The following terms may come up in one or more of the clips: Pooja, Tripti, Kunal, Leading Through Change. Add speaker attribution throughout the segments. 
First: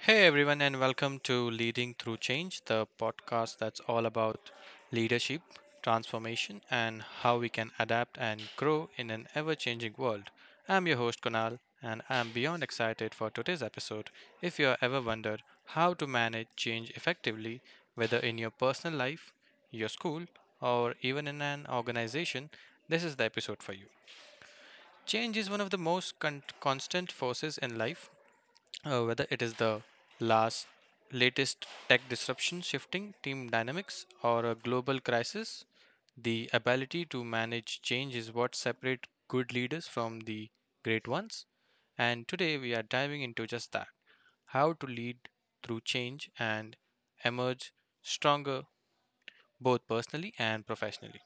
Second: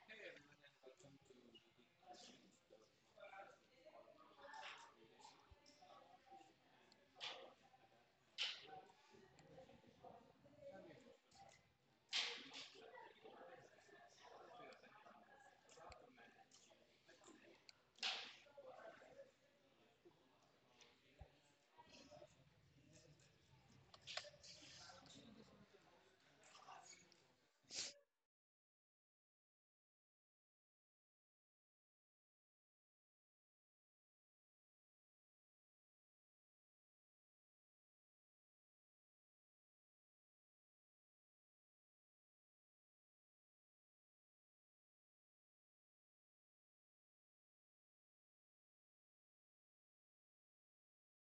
Speaker 1: Hey everyone, and welcome to Leading Through Change, the podcast that's all about leadership, transformation, and how we can adapt and grow in an ever changing world. I'm your host Kunal, and I'm beyond excited for today's episode. If you ever wondered how to manage change effectively, whether in your personal life, your school, or even in an organization, this is the episode for you. Change is one of the most constant forces in life, whether it is the last latest tech disruption, shifting team dynamics, or a global crisis, the ability to manage change is what separates good leaders from the great ones. And today we are diving into just that: how to lead through change and emerge stronger, both personally and professionally.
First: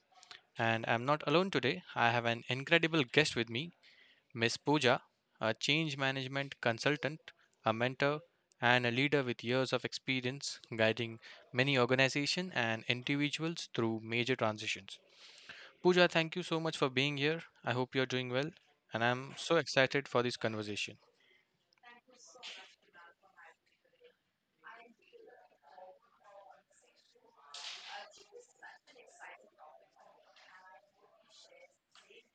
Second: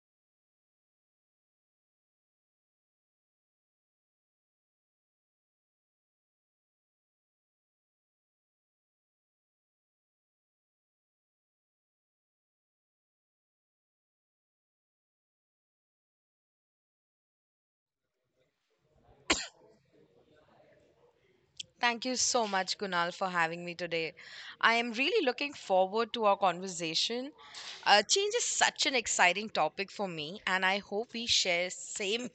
Speaker 1: And I'm not alone today, I have an incredible guest with me, Miss Pooja, a change management consultant, a mentor, and a leader with years of experience guiding many organizations and individuals through major transitions. Pooja, thank you so much for being here. I hope you're doing well, and I'm so excited for this conversation.
Speaker 2: Thank you so much, Kunal, for having me today. I am really looking forward to our conversation. Change is such an exciting topic for me, and I hope we share same.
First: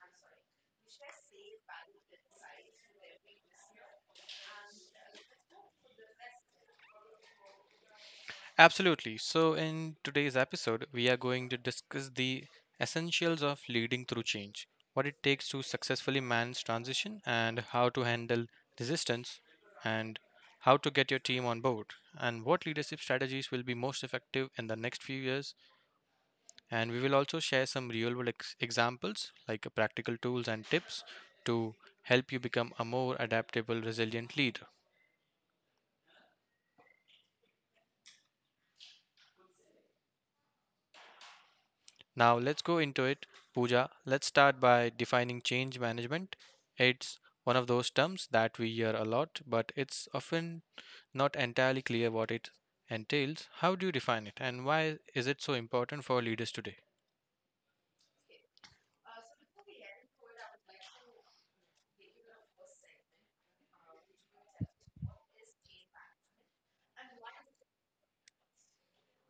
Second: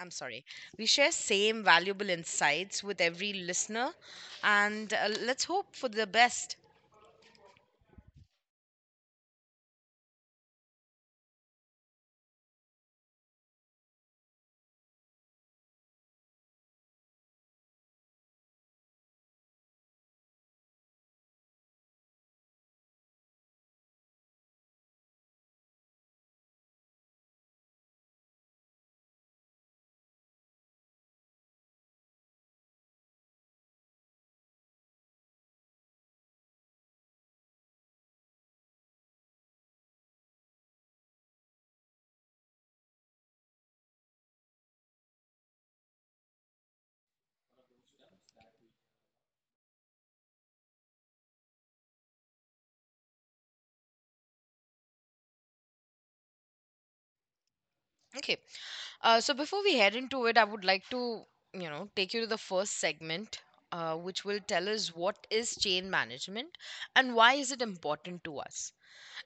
Speaker 2: I'm sorry, we share same valuable insights with every listener, and let's hope for the best.
Speaker 1: Absolutely. So, in today's episode, we are going to discuss the essentials of leading through change, what it takes to successfully manage transition, and how to handle resistance, and how to get your team on board, and what leadership strategies will be most effective in the next few years. And we will also share some real world examples, like practical tools and tips to help you become a more adaptable, resilient leader. Now let's go into it. Pooja, let's start by defining change management. It's one of those terms that we hear a lot, but it's often not entirely clear what it entails. How do you define it, and why is it so important for leaders today?
Speaker 2: Okay. So before we head into it, I would like to, you know, take you to the first segment, which will tell us what is chain management and why is it important to us.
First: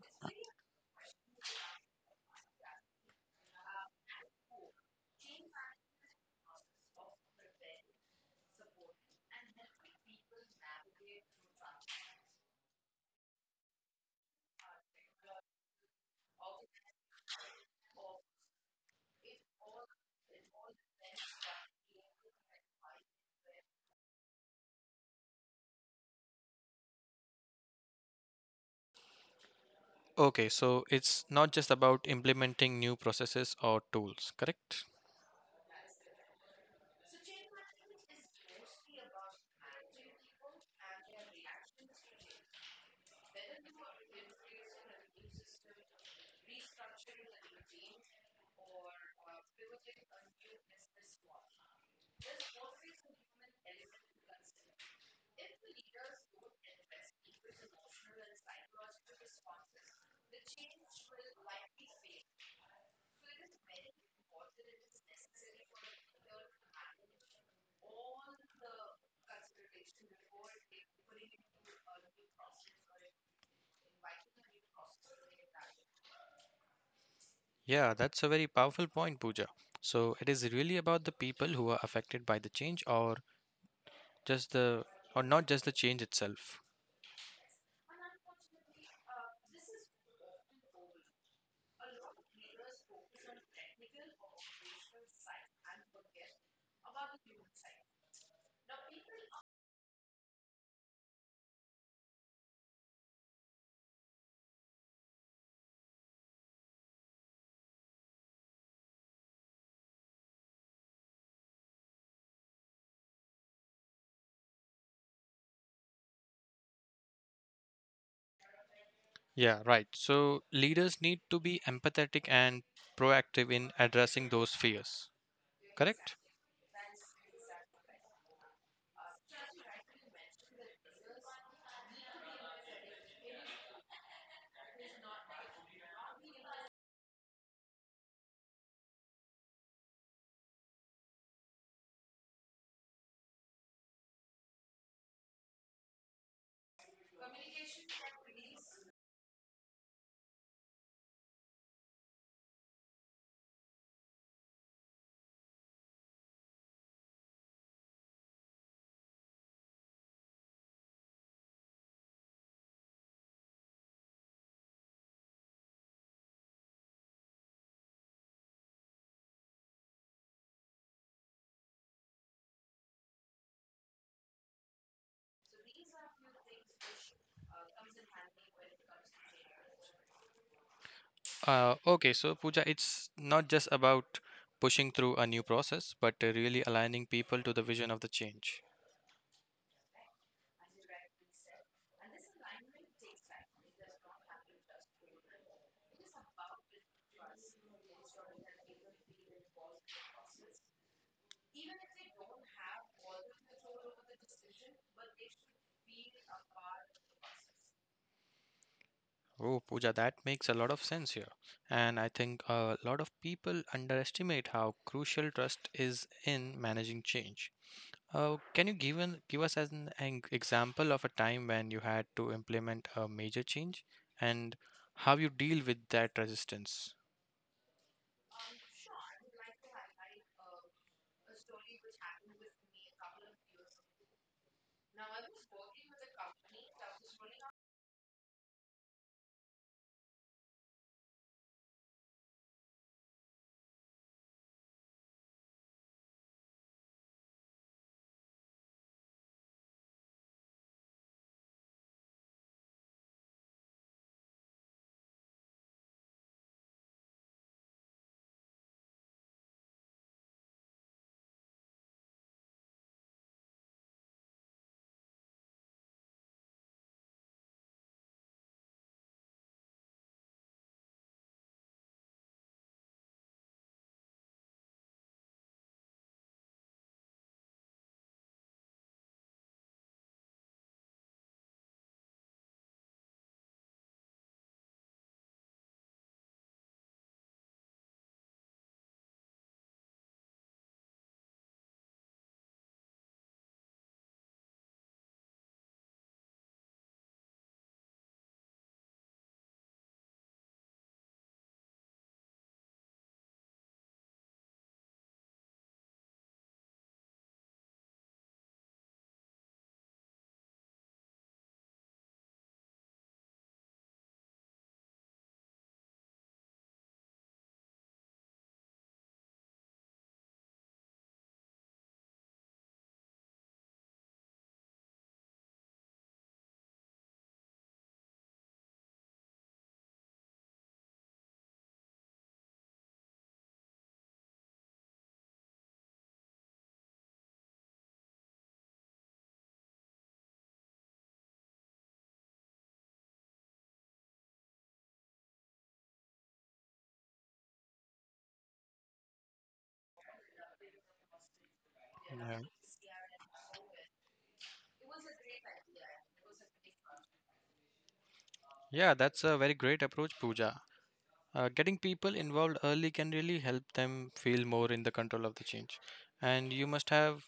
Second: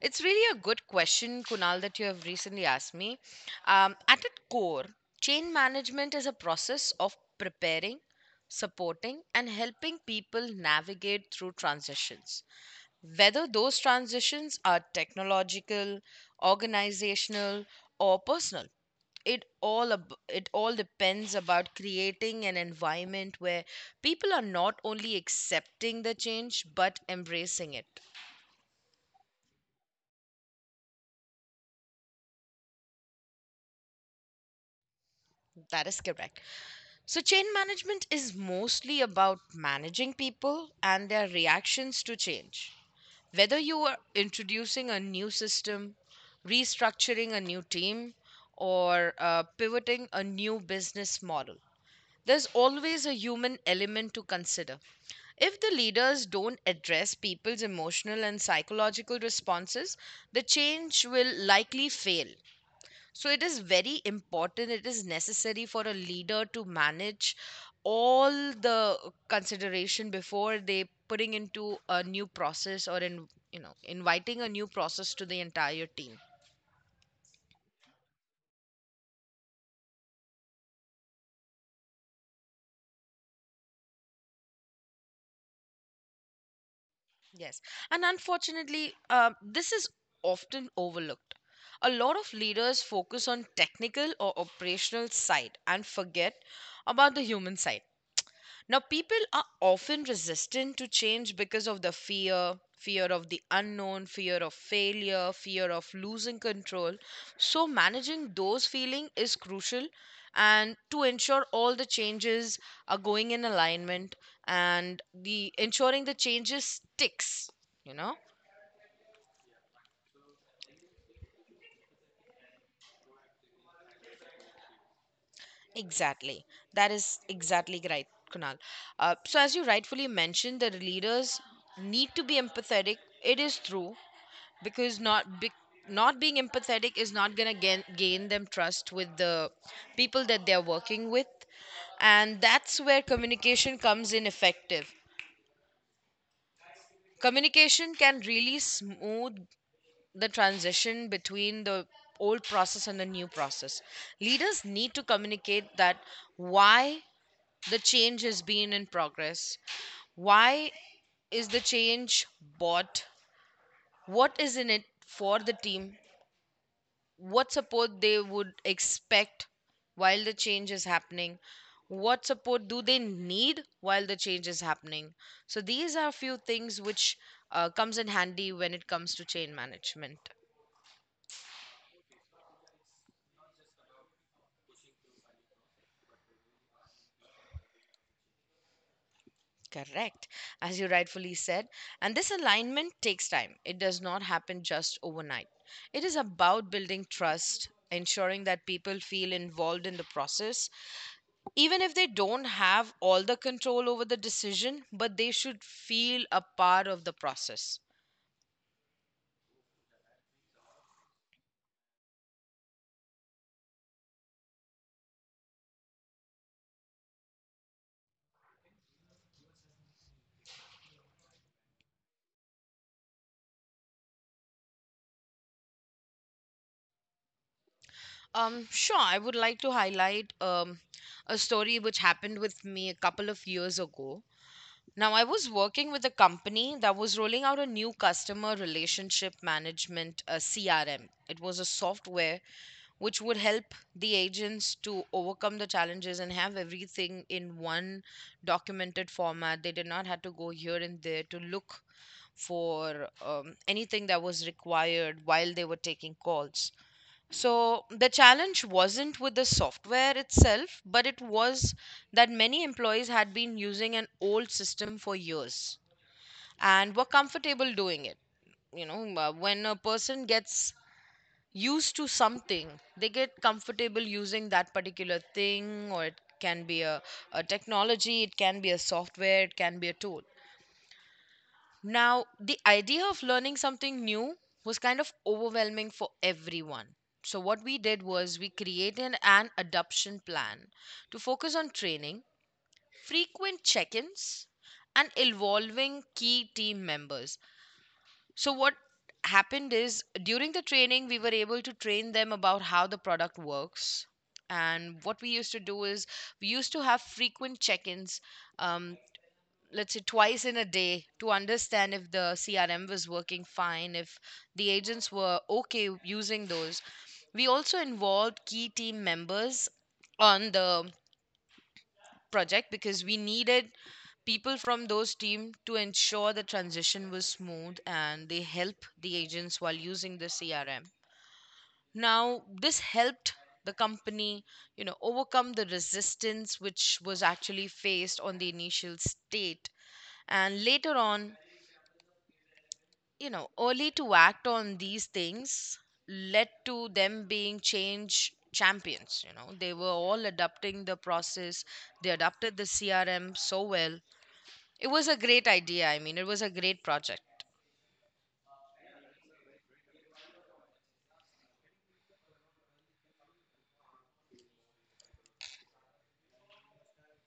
Speaker 2: It's really a good question, Kunal, that you have recently asked me. At its core, chain management is a process of preparing, supporting, and helping people navigate through transitions, whether those transitions are technological, organizational, or personal. It it all depends about creating an environment where people are not only accepting the change but embracing it.
Speaker 1: Okay, so it's not just about implementing new processes or tools, correct?
Speaker 2: That is correct. So change management is mostly about managing people and their reactions to change, whether you are introducing a new system, restructuring a new team, or pivoting a new business model. There's always a human element to consider. If the leaders don't address people's emotional and psychological responses, the change will likely fail. So, it is very important, it is necessary for a leader to manage all the consideration before they putting into a new process or in, you know, inviting a new process to the entire team.
Speaker 1: Yeah, that's a very powerful point, Pooja. So it is really about the people who are affected by the change, or just the, or not just the change itself.
Speaker 2: Yes. And unfortunately, this is often overlooked. A lot of leaders focus on technical or operational side and forget about the human side. Now, people are often resistant to change because of the fear, fear of the unknown, fear of failure, fear of losing control. So, managing those feelings is crucial, and to ensure all the changes are going in alignment and the ensuring the changes sticks, you know.
Speaker 1: Yeah, right. So leaders need to be empathetic and proactive in addressing those fears. Correct?
Speaker 2: Exactly. That is exactly right, Kunal. So, as you rightfully mentioned, the leaders need to be empathetic. It is true because not being empathetic is not going to gain them trust with the people that they're working with. And that's where communication comes in effective. Communication can really smooth the transition between the old process and the new process. Leaders need to communicate that why the change has been in progress. Why is the change bought? What is in it for the team? What support they would expect while the change is happening? What support do they need while the change is happening? So these are few things which comes in handy when it comes to chain management.
Speaker 1: Okay, so Pooja, it's not just about pushing through a new process, but really aligning people to the vision of the change.
Speaker 2: Correct, as you rightfully said. And this alignment takes time. It does not happen just overnight. It is about building trust, ensuring that people feel involved in the process, even if they don't have all the control over the decision, but they should feel a part of the process.
Speaker 1: Oh, Pooja, that makes a lot of sense here. And I think a lot of people underestimate how crucial trust is in managing change. Can you give us as an example of a time when you had to implement a major change and how you deal with that resistance?
Speaker 2: Sure, I would like to highlight a story which happened with me a couple of years ago. Now, I was working with a company that was rolling out a new customer relationship management, CRM. It was a software which would help the agents to overcome the challenges and have everything in one documented format. They did not have to go here and there to look for anything that was required while they were taking calls. So the challenge wasn't with the software itself, but it was that many employees had been using an old system for years and were comfortable doing it. You know, when a person gets used to something, they get comfortable using that particular thing, or it can be a technology, it can be a software, it can be a tool. Now, the idea of learning something new was kind of overwhelming for everyone. So, what we did was we created an adoption plan to focus on training, frequent check ins, and evolving key team members. So, what happened is during the training, we were able to train them about how the product works. And what we used to do is we used to have frequent check ins, let's say twice in a day, to understand if the CRM was working fine, if the agents were okay using those. We also involved key team members on the project because we needed people from those team to ensure the transition was smooth and they help the agents while using the CRM. Now this helped the company, you know, overcome the resistance which was actually faced on the initial state. And later on, you know, early to act on these things led to them being change champions. You know, they were all adopting the process. They
Speaker 1: Yeah,
Speaker 2: adopted the CRM so well. It was a great idea, I mean, it was a great project.
Speaker 1: yeah, that's a very great approach, Pooja. Getting people involved early can really help them feel more in the control of the change. And you must have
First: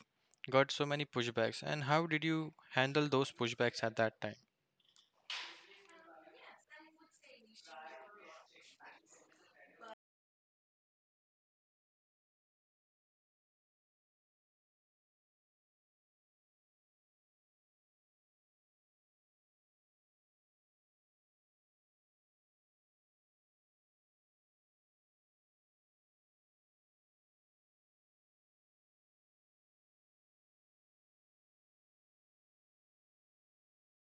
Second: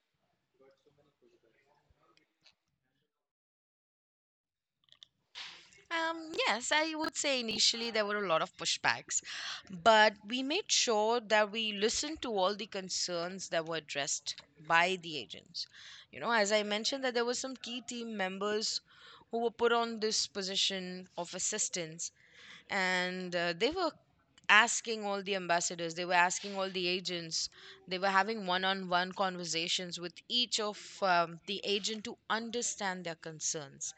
Speaker 1: got so many pushbacks. And how did you handle those pushbacks at that time?
Speaker 2: Yes, I would say initially there were a lot of pushbacks, but we made sure that we listened to all the concerns that were addressed by the agents. You know, as I mentioned, that there were some key team members who were put on this position of assistance, and they were asking all the ambassadors, they were asking all the agents, they were having one on one conversations with each of the agent to understand their concerns.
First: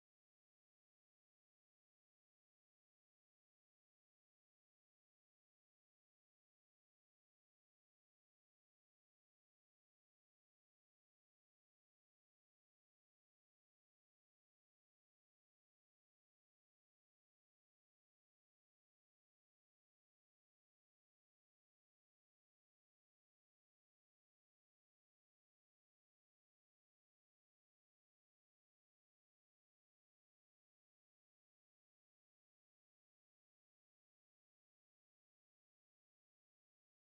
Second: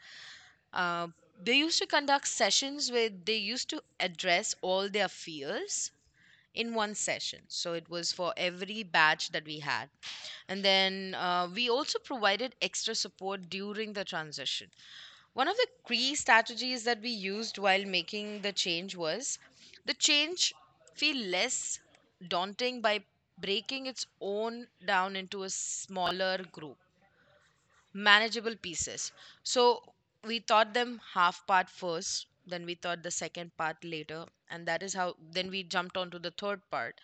Speaker 2: uh, they used to conduct sessions where they used to address all their fears in one session. So it was for every batch that we had. And then we also provided extra support during the transition. One of the key strategies that we used while making the change was the change feel less daunting by breaking its own down into a smaller group manageable pieces. So we taught them half part first, then we taught the second part later, and that is how then we jumped on to the third part.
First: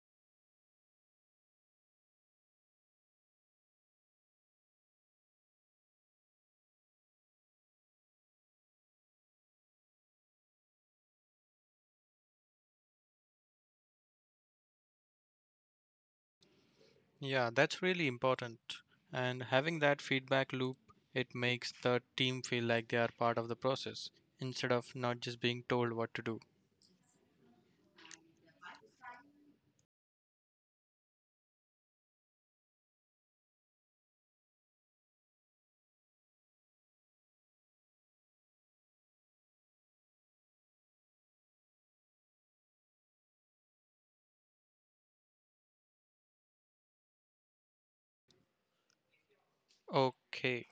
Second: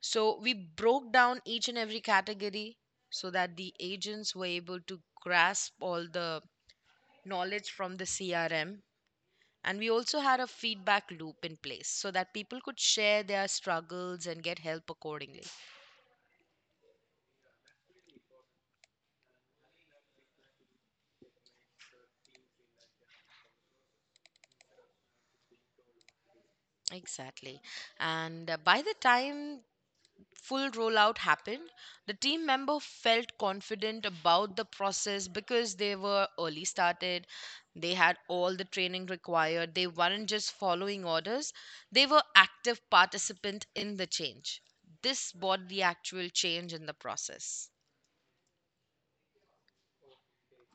Speaker 2: So we broke down each and every category so that the agents were able to grasp all the knowledge from the CRM. And we also had a feedback loop in place so that people could share their struggles and get help accordingly.
Speaker 1: Yeah, that's really important. And having that feedback loop, it makes the team feel like they are part of the process instead of not just being told what to do.
Speaker 2: Exactly. And by the time full rollout happened, the team member felt confident about the process because they were early started. They had all the training required. They weren't just following orders, they were active participant in the change. This brought the actual change in the process.
Speaker 1: Okay,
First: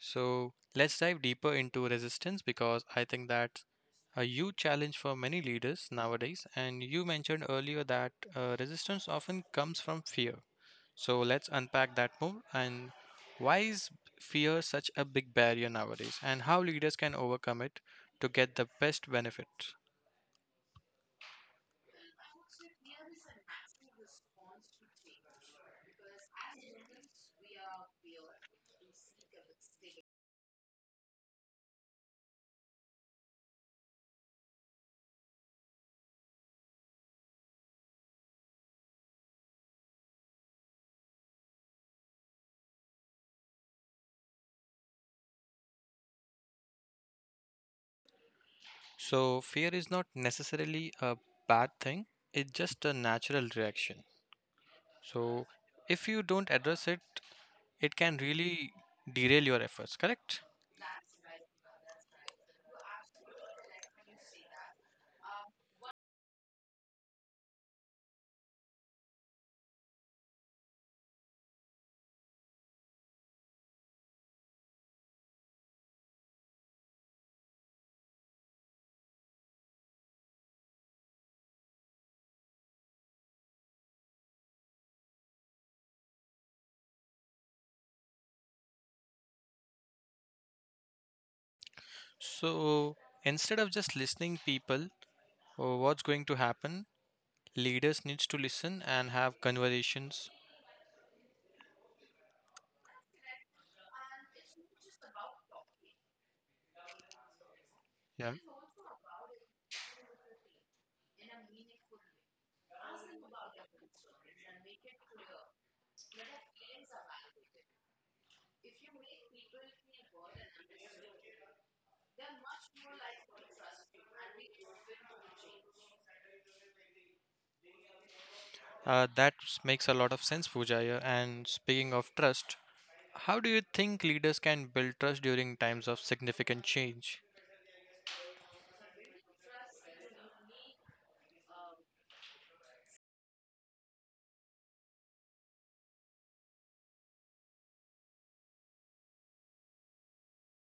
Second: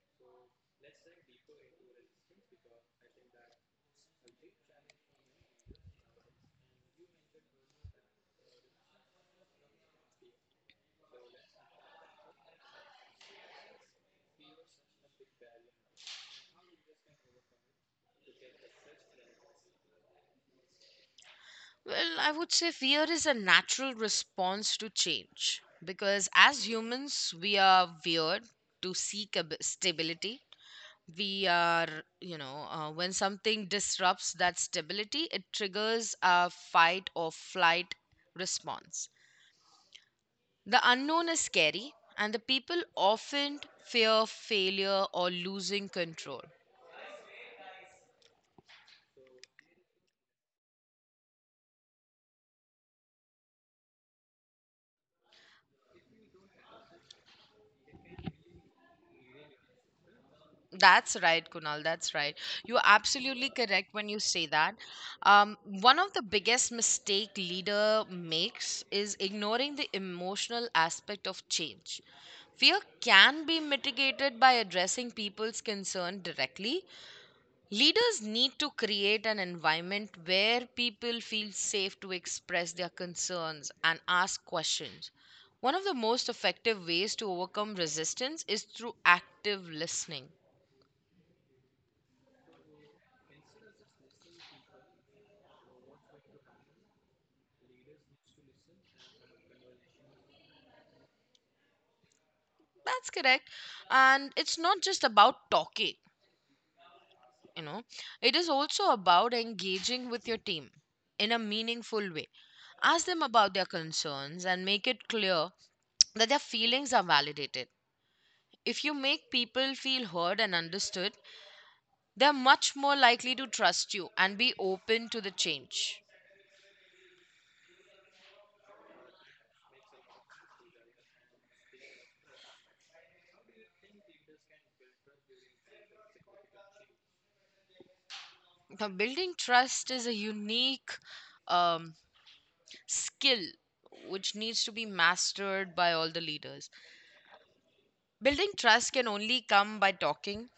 Speaker 1: so let's dive deeper into resistance because I think that's a huge challenge for many leaders nowadays. And you mentioned earlier that resistance often comes from fear. So let's unpack that more. And why is fear such a big barrier nowadays, and how leaders can overcome it to get the best benefit?
Speaker 2: Well, I would say fear is a natural response to change because as humans, we are weird to stability. We are, you know, when something disrupts that stability, it triggers a fight or flight response. The unknown is scary, and the people often fear failure or losing control.
Speaker 1: So fear is not necessarily a bad thing, it's just a natural reaction. So if you don't address it, it can really derail your efforts, correct?
Speaker 2: That's right, Kunal. That's right. You're absolutely correct when you say that. One of the biggest mistake leader makes is ignoring the emotional aspect of change. Fear can be mitigated by addressing people's concern directly. Leaders need to create an environment where people feel safe to express their concerns and ask questions. One of the most effective ways to overcome resistance is through active listening.
Speaker 1: So instead of just listening people or what's going to happen, leaders needs to listen and have conversations.
Speaker 2: That's correct. And it's not just about talking, you know,
Speaker 1: Yeah.
Speaker 2: it is also about engaging with your team in a meaningful way. Ask them about their concerns and make it clear that their feelings are validated. If you make people feel heard and understood, they're much more likely to trust you and be open to the change.
Speaker 1: That makes a lot of sense, Pujaya. And speaking of trust, how do you think leaders can build trust during times of significant change?
Speaker 2: Now, building trust is a unique um, skill which needs to be mastered by all the leaders. Building trust can only come by talking.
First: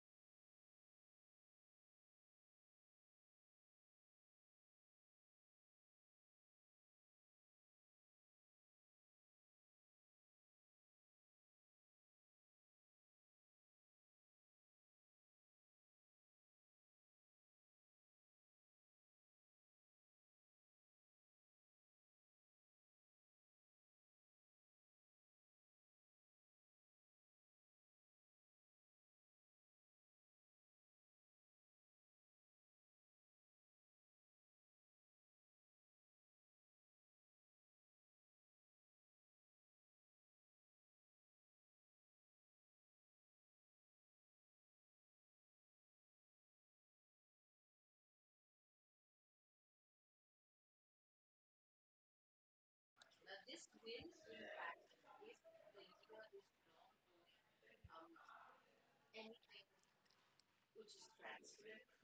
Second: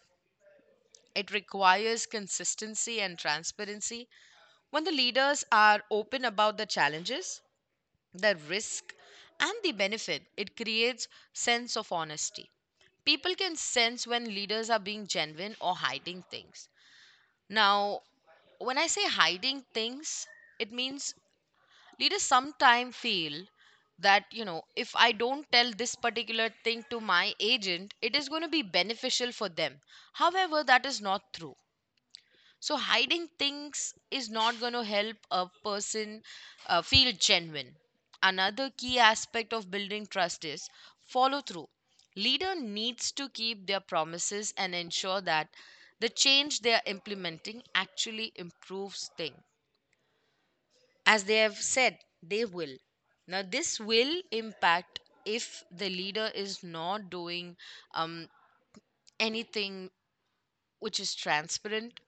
Speaker 2: It requires consistency and transparency. When the leaders are open about the challenges, the risk, and the benefit, it creates sense of honesty. People can sense when leaders are being genuine or hiding things. Now, when I say hiding things, it means leaders sometimes feel that, you know, if I don't tell this particular thing to my agent, it is going to be beneficial for them. However, that is not true. So hiding things is not going to help a person feel genuine. Another key aspect of building trust is follow through. Leader needs to keep their promises and ensure that the change they are implementing actually improves things as they have said they will. Now this will impact if the leader is not doing, um, anything which is transparent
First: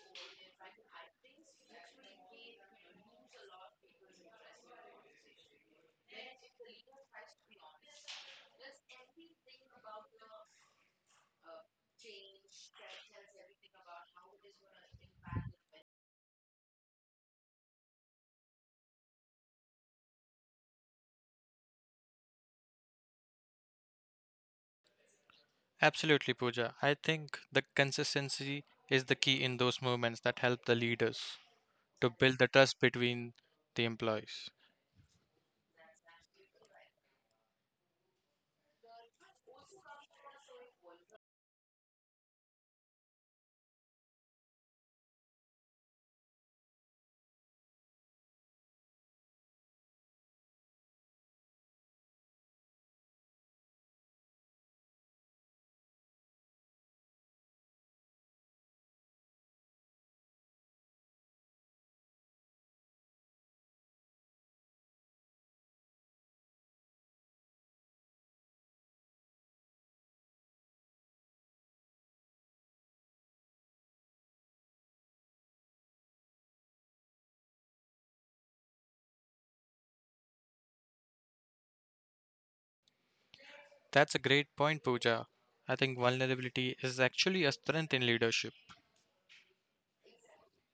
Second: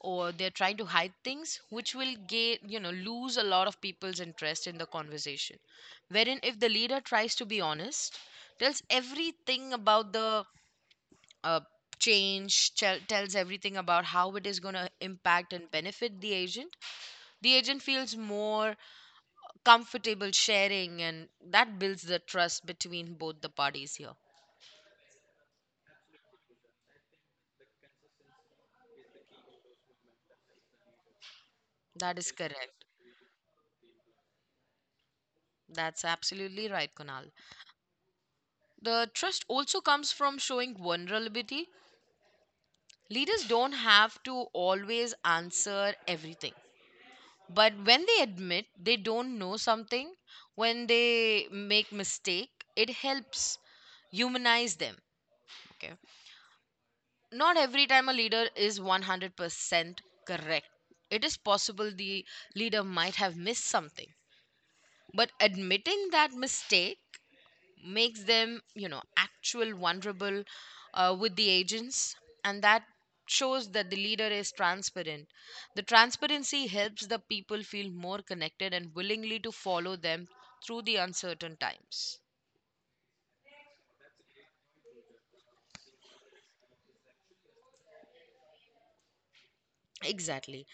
Speaker 2: or they're trying to hide things, which will get, you know, lose a lot of people's interest in the conversation. Wherein if the leader tries to be honest, tells everything about the uh, change, tells everything about how it is going to impact and benefit the agent, the agent feels more comfortable sharing, and that builds the trust between both the parties here.
Speaker 1: Absolutely, Pooja. I think the consistency is the key in those moments that help the leaders to
Speaker 2: That is
Speaker 1: build the trust
Speaker 2: correct.
Speaker 1: between the employees.
Speaker 2: That's absolutely right, Kunal. The trust also comes from showing vulnerability. Leaders don't have to always answer everything, but when they admit they don't know something, when they make mistake, it helps humanize them. Okay, not every time a leader is 100% correct. It is possible the leader might have missed something, but admitting that mistake makes them, actual vulnerable with the agents, and that shows that the leader is transparent. The transparency helps the people feel more connected and willingly to follow them through the uncertain times.
Speaker 1: That's a great point, Pooja. I think vulnerability is actually a strength in leadership.
Speaker 2: Exactly.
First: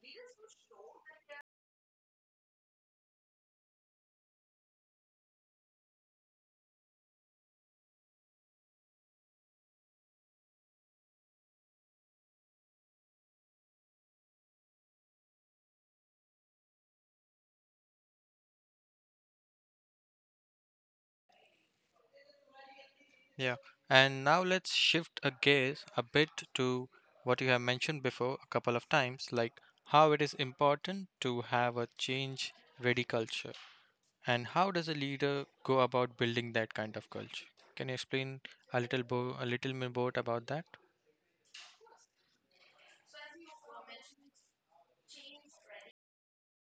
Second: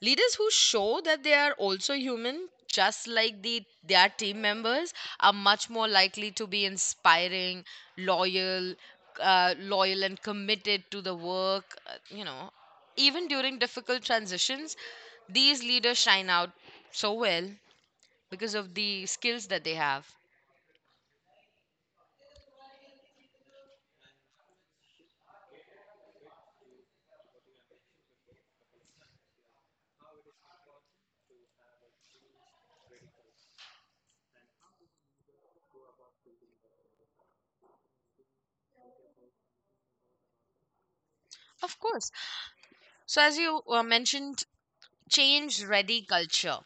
Speaker 2: Leaders who show that they are also human, just like their team members, are much more likely to be inspiring, loyal, loyal and committed to the work. Even during difficult transitions, these leaders shine out so well because of the skills that they have.
Speaker 1: Yeah, and now let's shift a gaze a bit to what you have mentioned before a couple of times, like how it is important to have a change ready culture, and how does a leader go about building that kind of culture? Can you explain a little a little more about that?
Speaker 2: Of course. So as you mentioned change ready culture,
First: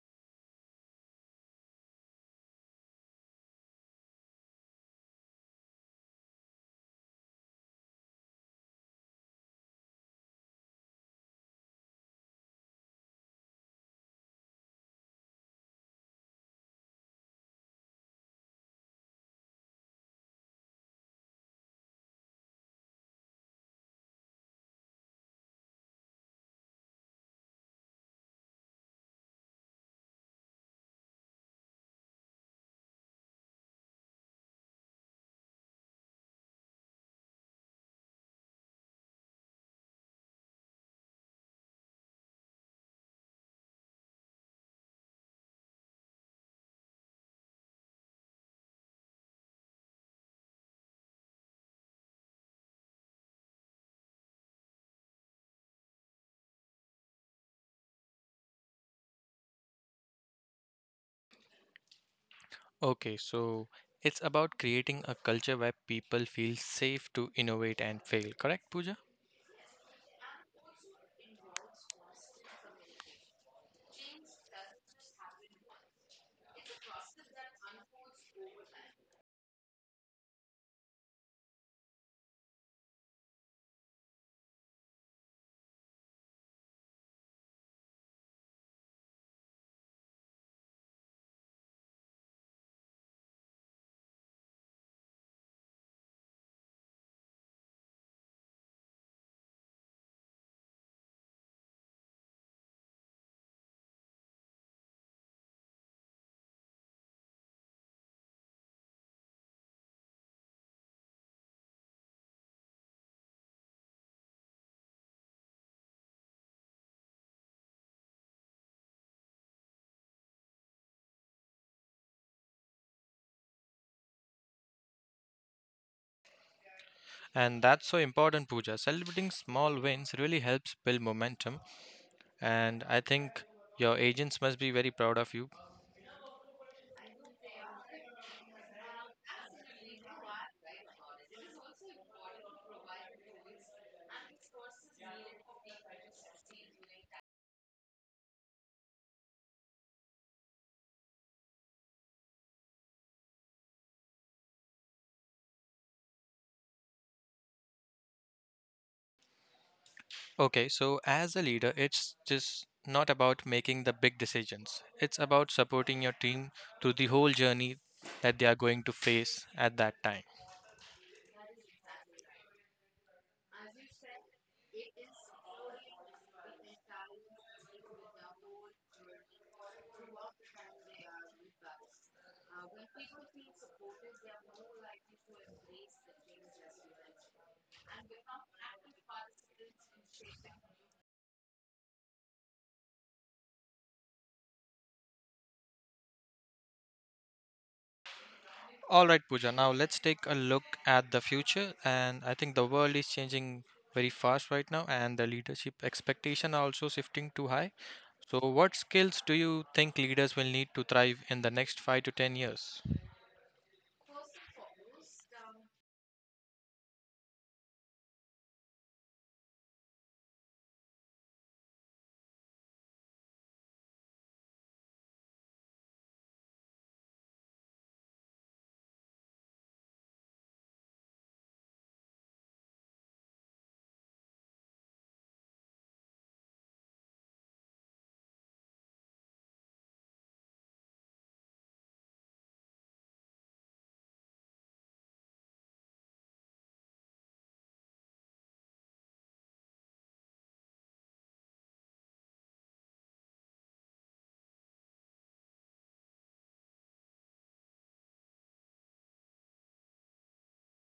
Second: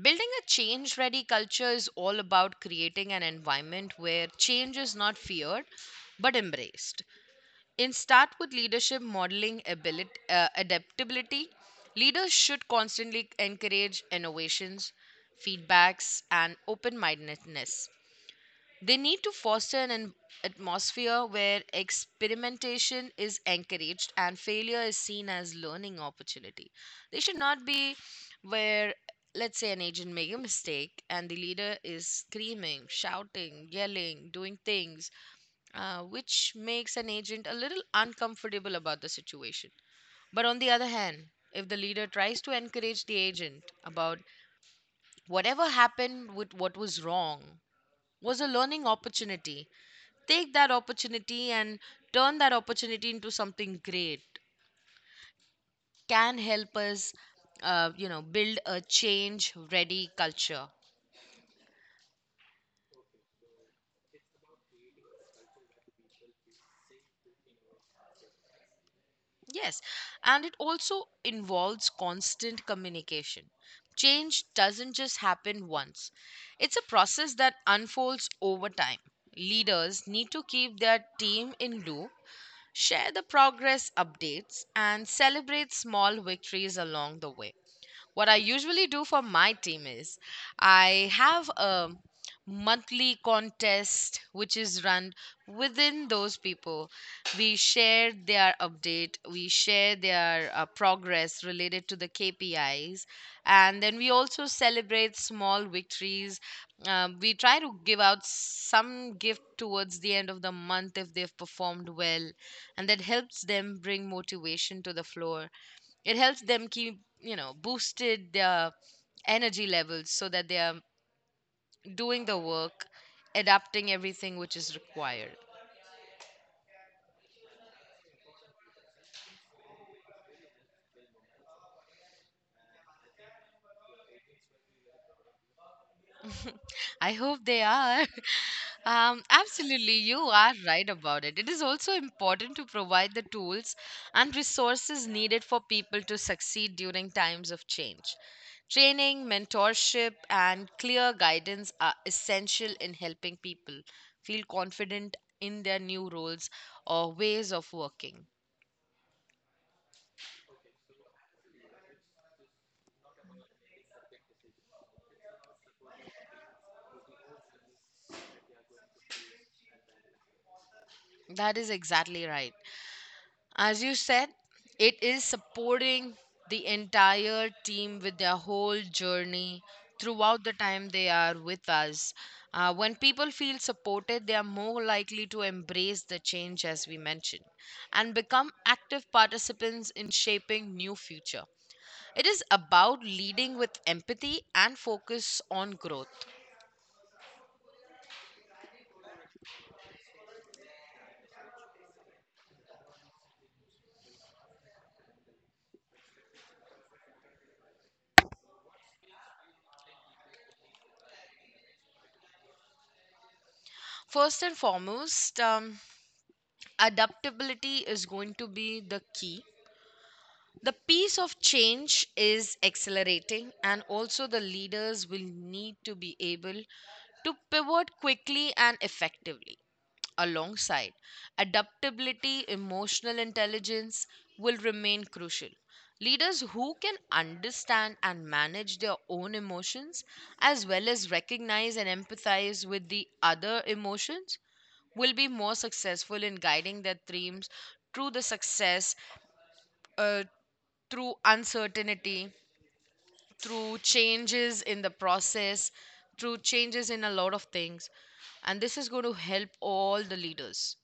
Speaker 2: building a change ready culture is all about creating an environment where change is not feared but embraced. In start with leadership modeling ability, adaptability, leaders should constantly encourage innovations, feedbacks, and open mindedness. They need to foster an atmosphere where experimentation is encouraged and failure is seen as learning opportunity. They should not be where, let's say, an agent make a mistake and the leader is screaming, shouting, yelling, doing things which makes an agent a little uncomfortable about the situation. But on the other hand, if the leader tries to encourage the agent about whatever happened, with what was wrong was a learning opportunity, take that opportunity and turn that opportunity into something great, can help us build a change ready culture.
Speaker 1: Okay, so it's about creating a culture where people feel safe to innovate and fail, correct, Pooja?
Speaker 2: Yes, and it also involves constant communication. Change doesn't just happen once, it's a process that unfolds over time. Leaders need to keep their team in loop, share the progress updates, and celebrate small victories along the way. What I usually do for my team is I have a monthly contest which is run within those people. We share their update, we share their progress related to the KPIs, and then we also celebrate small victories. We try to give out some gift towards the end of the month if they've performed well, and that helps them bring motivation to the floor. It helps them keep, boosted their energy levels so that they are doing the work, adapting everything which is required.
Speaker 1: And that's so important, Pooja. Celebrating small wins really helps build momentum, and I think your agents must be very proud of you.
Speaker 2: I hope they are. Absolutely, you are right about it. It is also important to provide the tools and resources needed for people to succeed during times of change. Training, mentorship, and clear guidance are essential in helping people feel confident in their new roles or ways of working.
Speaker 1: Okay, so as a leader, it's just not about making the big decisions. It's about supporting your team through the whole journey that they are going to face at that time.
Speaker 2: That is exactly right. As you said, it is supporting the entire team with their whole journey throughout the time they are with us. When people feel supported, they are more likely to embrace the change, as we mentioned, and become active participants in shaping new future. It is about leading with empathy and focus on growth.
Speaker 1: All right, Pooja, now let's take a look at the future. And I think the world is changing very fast right now, and the leadership expectation are also shifting too high. So, what skills do you think leaders will need to thrive in the next 5 to 10 years?
Speaker 2: First and foremost, adaptability is going to be the key. The pace of change is accelerating, and also the leaders will need to be able to pivot quickly and effectively. Alongside adaptability, emotional intelligence will remain crucial. Leaders who can understand and manage their own emotions, as well as recognize and empathize with the other emotions, will be more successful in guiding their teams through the success uh, through uncertainty, through changes in the process, through changes in a lot of things. And this is going to help all the leaders.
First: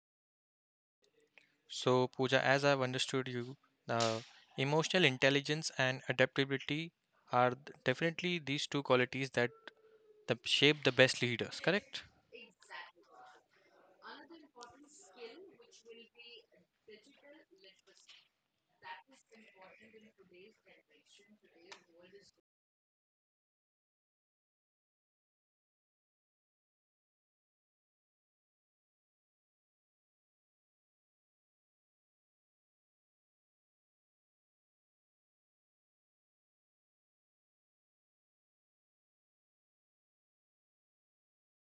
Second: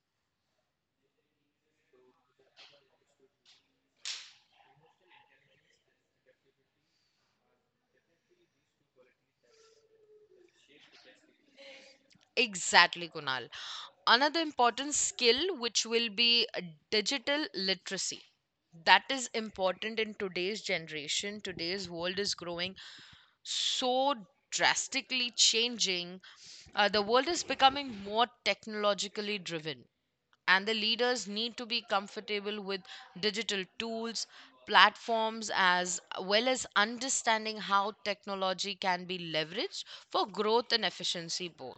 Speaker 1: So, Pooja, as I've understood you, uh, emotional intelligence and adaptability are definitely these two qualities that the, shape the best leaders, correct?
Speaker 2: Exactly, Kunal. Another important skill, which will be digital literacy. That is important in today's generation. Today's world is growing, so drastically changing. The world is becoming more technologically driven, and the leaders need to be comfortable with digital tools, platforms, as well as understanding how technology can be leveraged for growth and efficiency both.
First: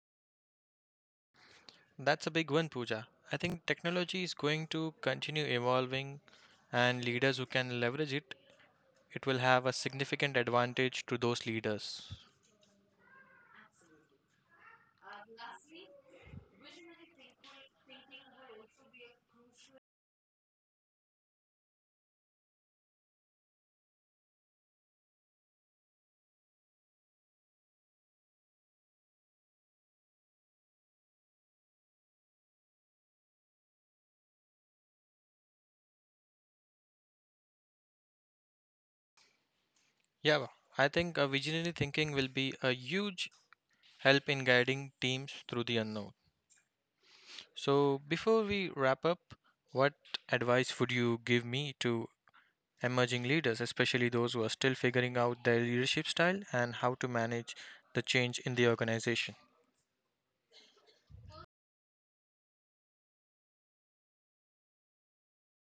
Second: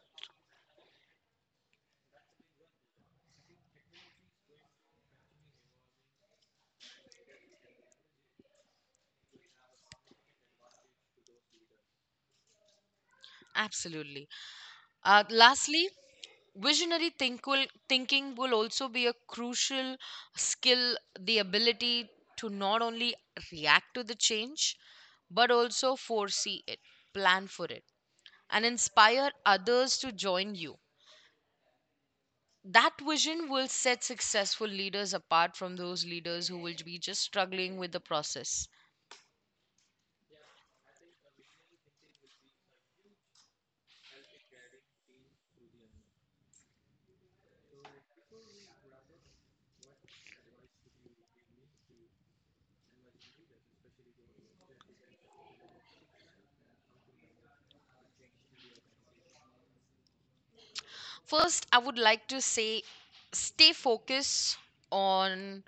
Speaker 1: That's a big one, Pooja. I think technology is going to continue evolving, and leaders who can leverage it, it will have a significant advantage to those leaders.
Speaker 2: Absolutely. Lastly, thinking will also be a crucial skill. The ability to not only react to the change but also foresee it, plan for it, and inspire others to join you, that vision will set successful leaders apart from those leaders who will be just struggling with the process.
Speaker 1: Yeah, I think visionary thinking will be a huge help in guiding teams through the unknown. So, before we wrap up, what advice would you give me to emerging leaders, especially those who are still figuring out their leadership style and how to manage the change in the organization?
Speaker 2: First, I would like to say, stay focused on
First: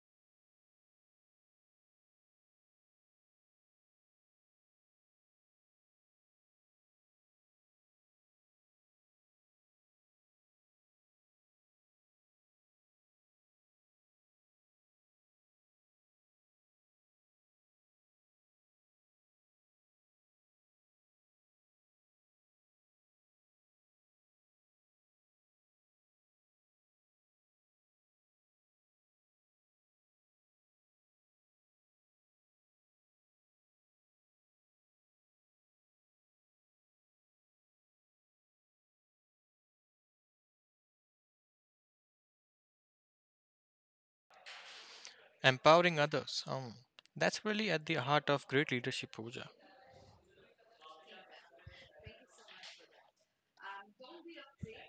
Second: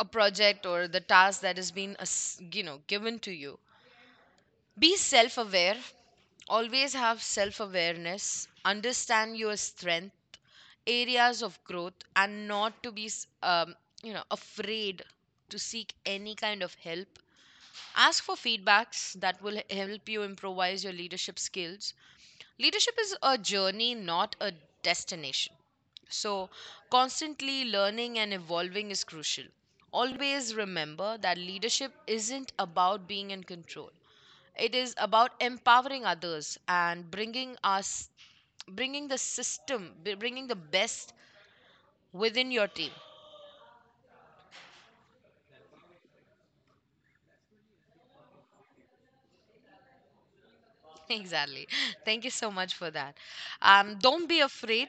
Speaker 2: a project or the task that has been given to you. Be self aware, always have self awareness, understand your strength, areas of growth, and not to be afraid to seek any kind of help. Ask for feedbacks, that will help you improvise your leadership skills. Leadership is a journey, not a destination. So, constantly learning and evolving is crucial. Always remember that leadership isn't about being in control. It is about empowering others and bringing the best within your team.
Speaker 1: Empowering others. That's really at the heart of great leadership, Pooja.
Speaker 2: Exactly. Thank you so much for that. Don't be afraid.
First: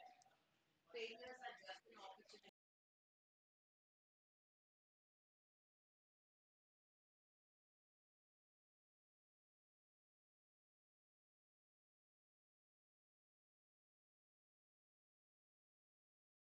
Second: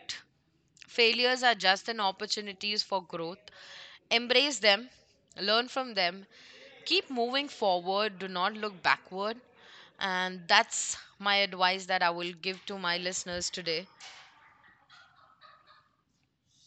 Speaker 2: Failures are just an opportunities for growth. Embrace them, learn from them, keep moving forward, do not look backward. And that's my advice that I will give to my listeners today.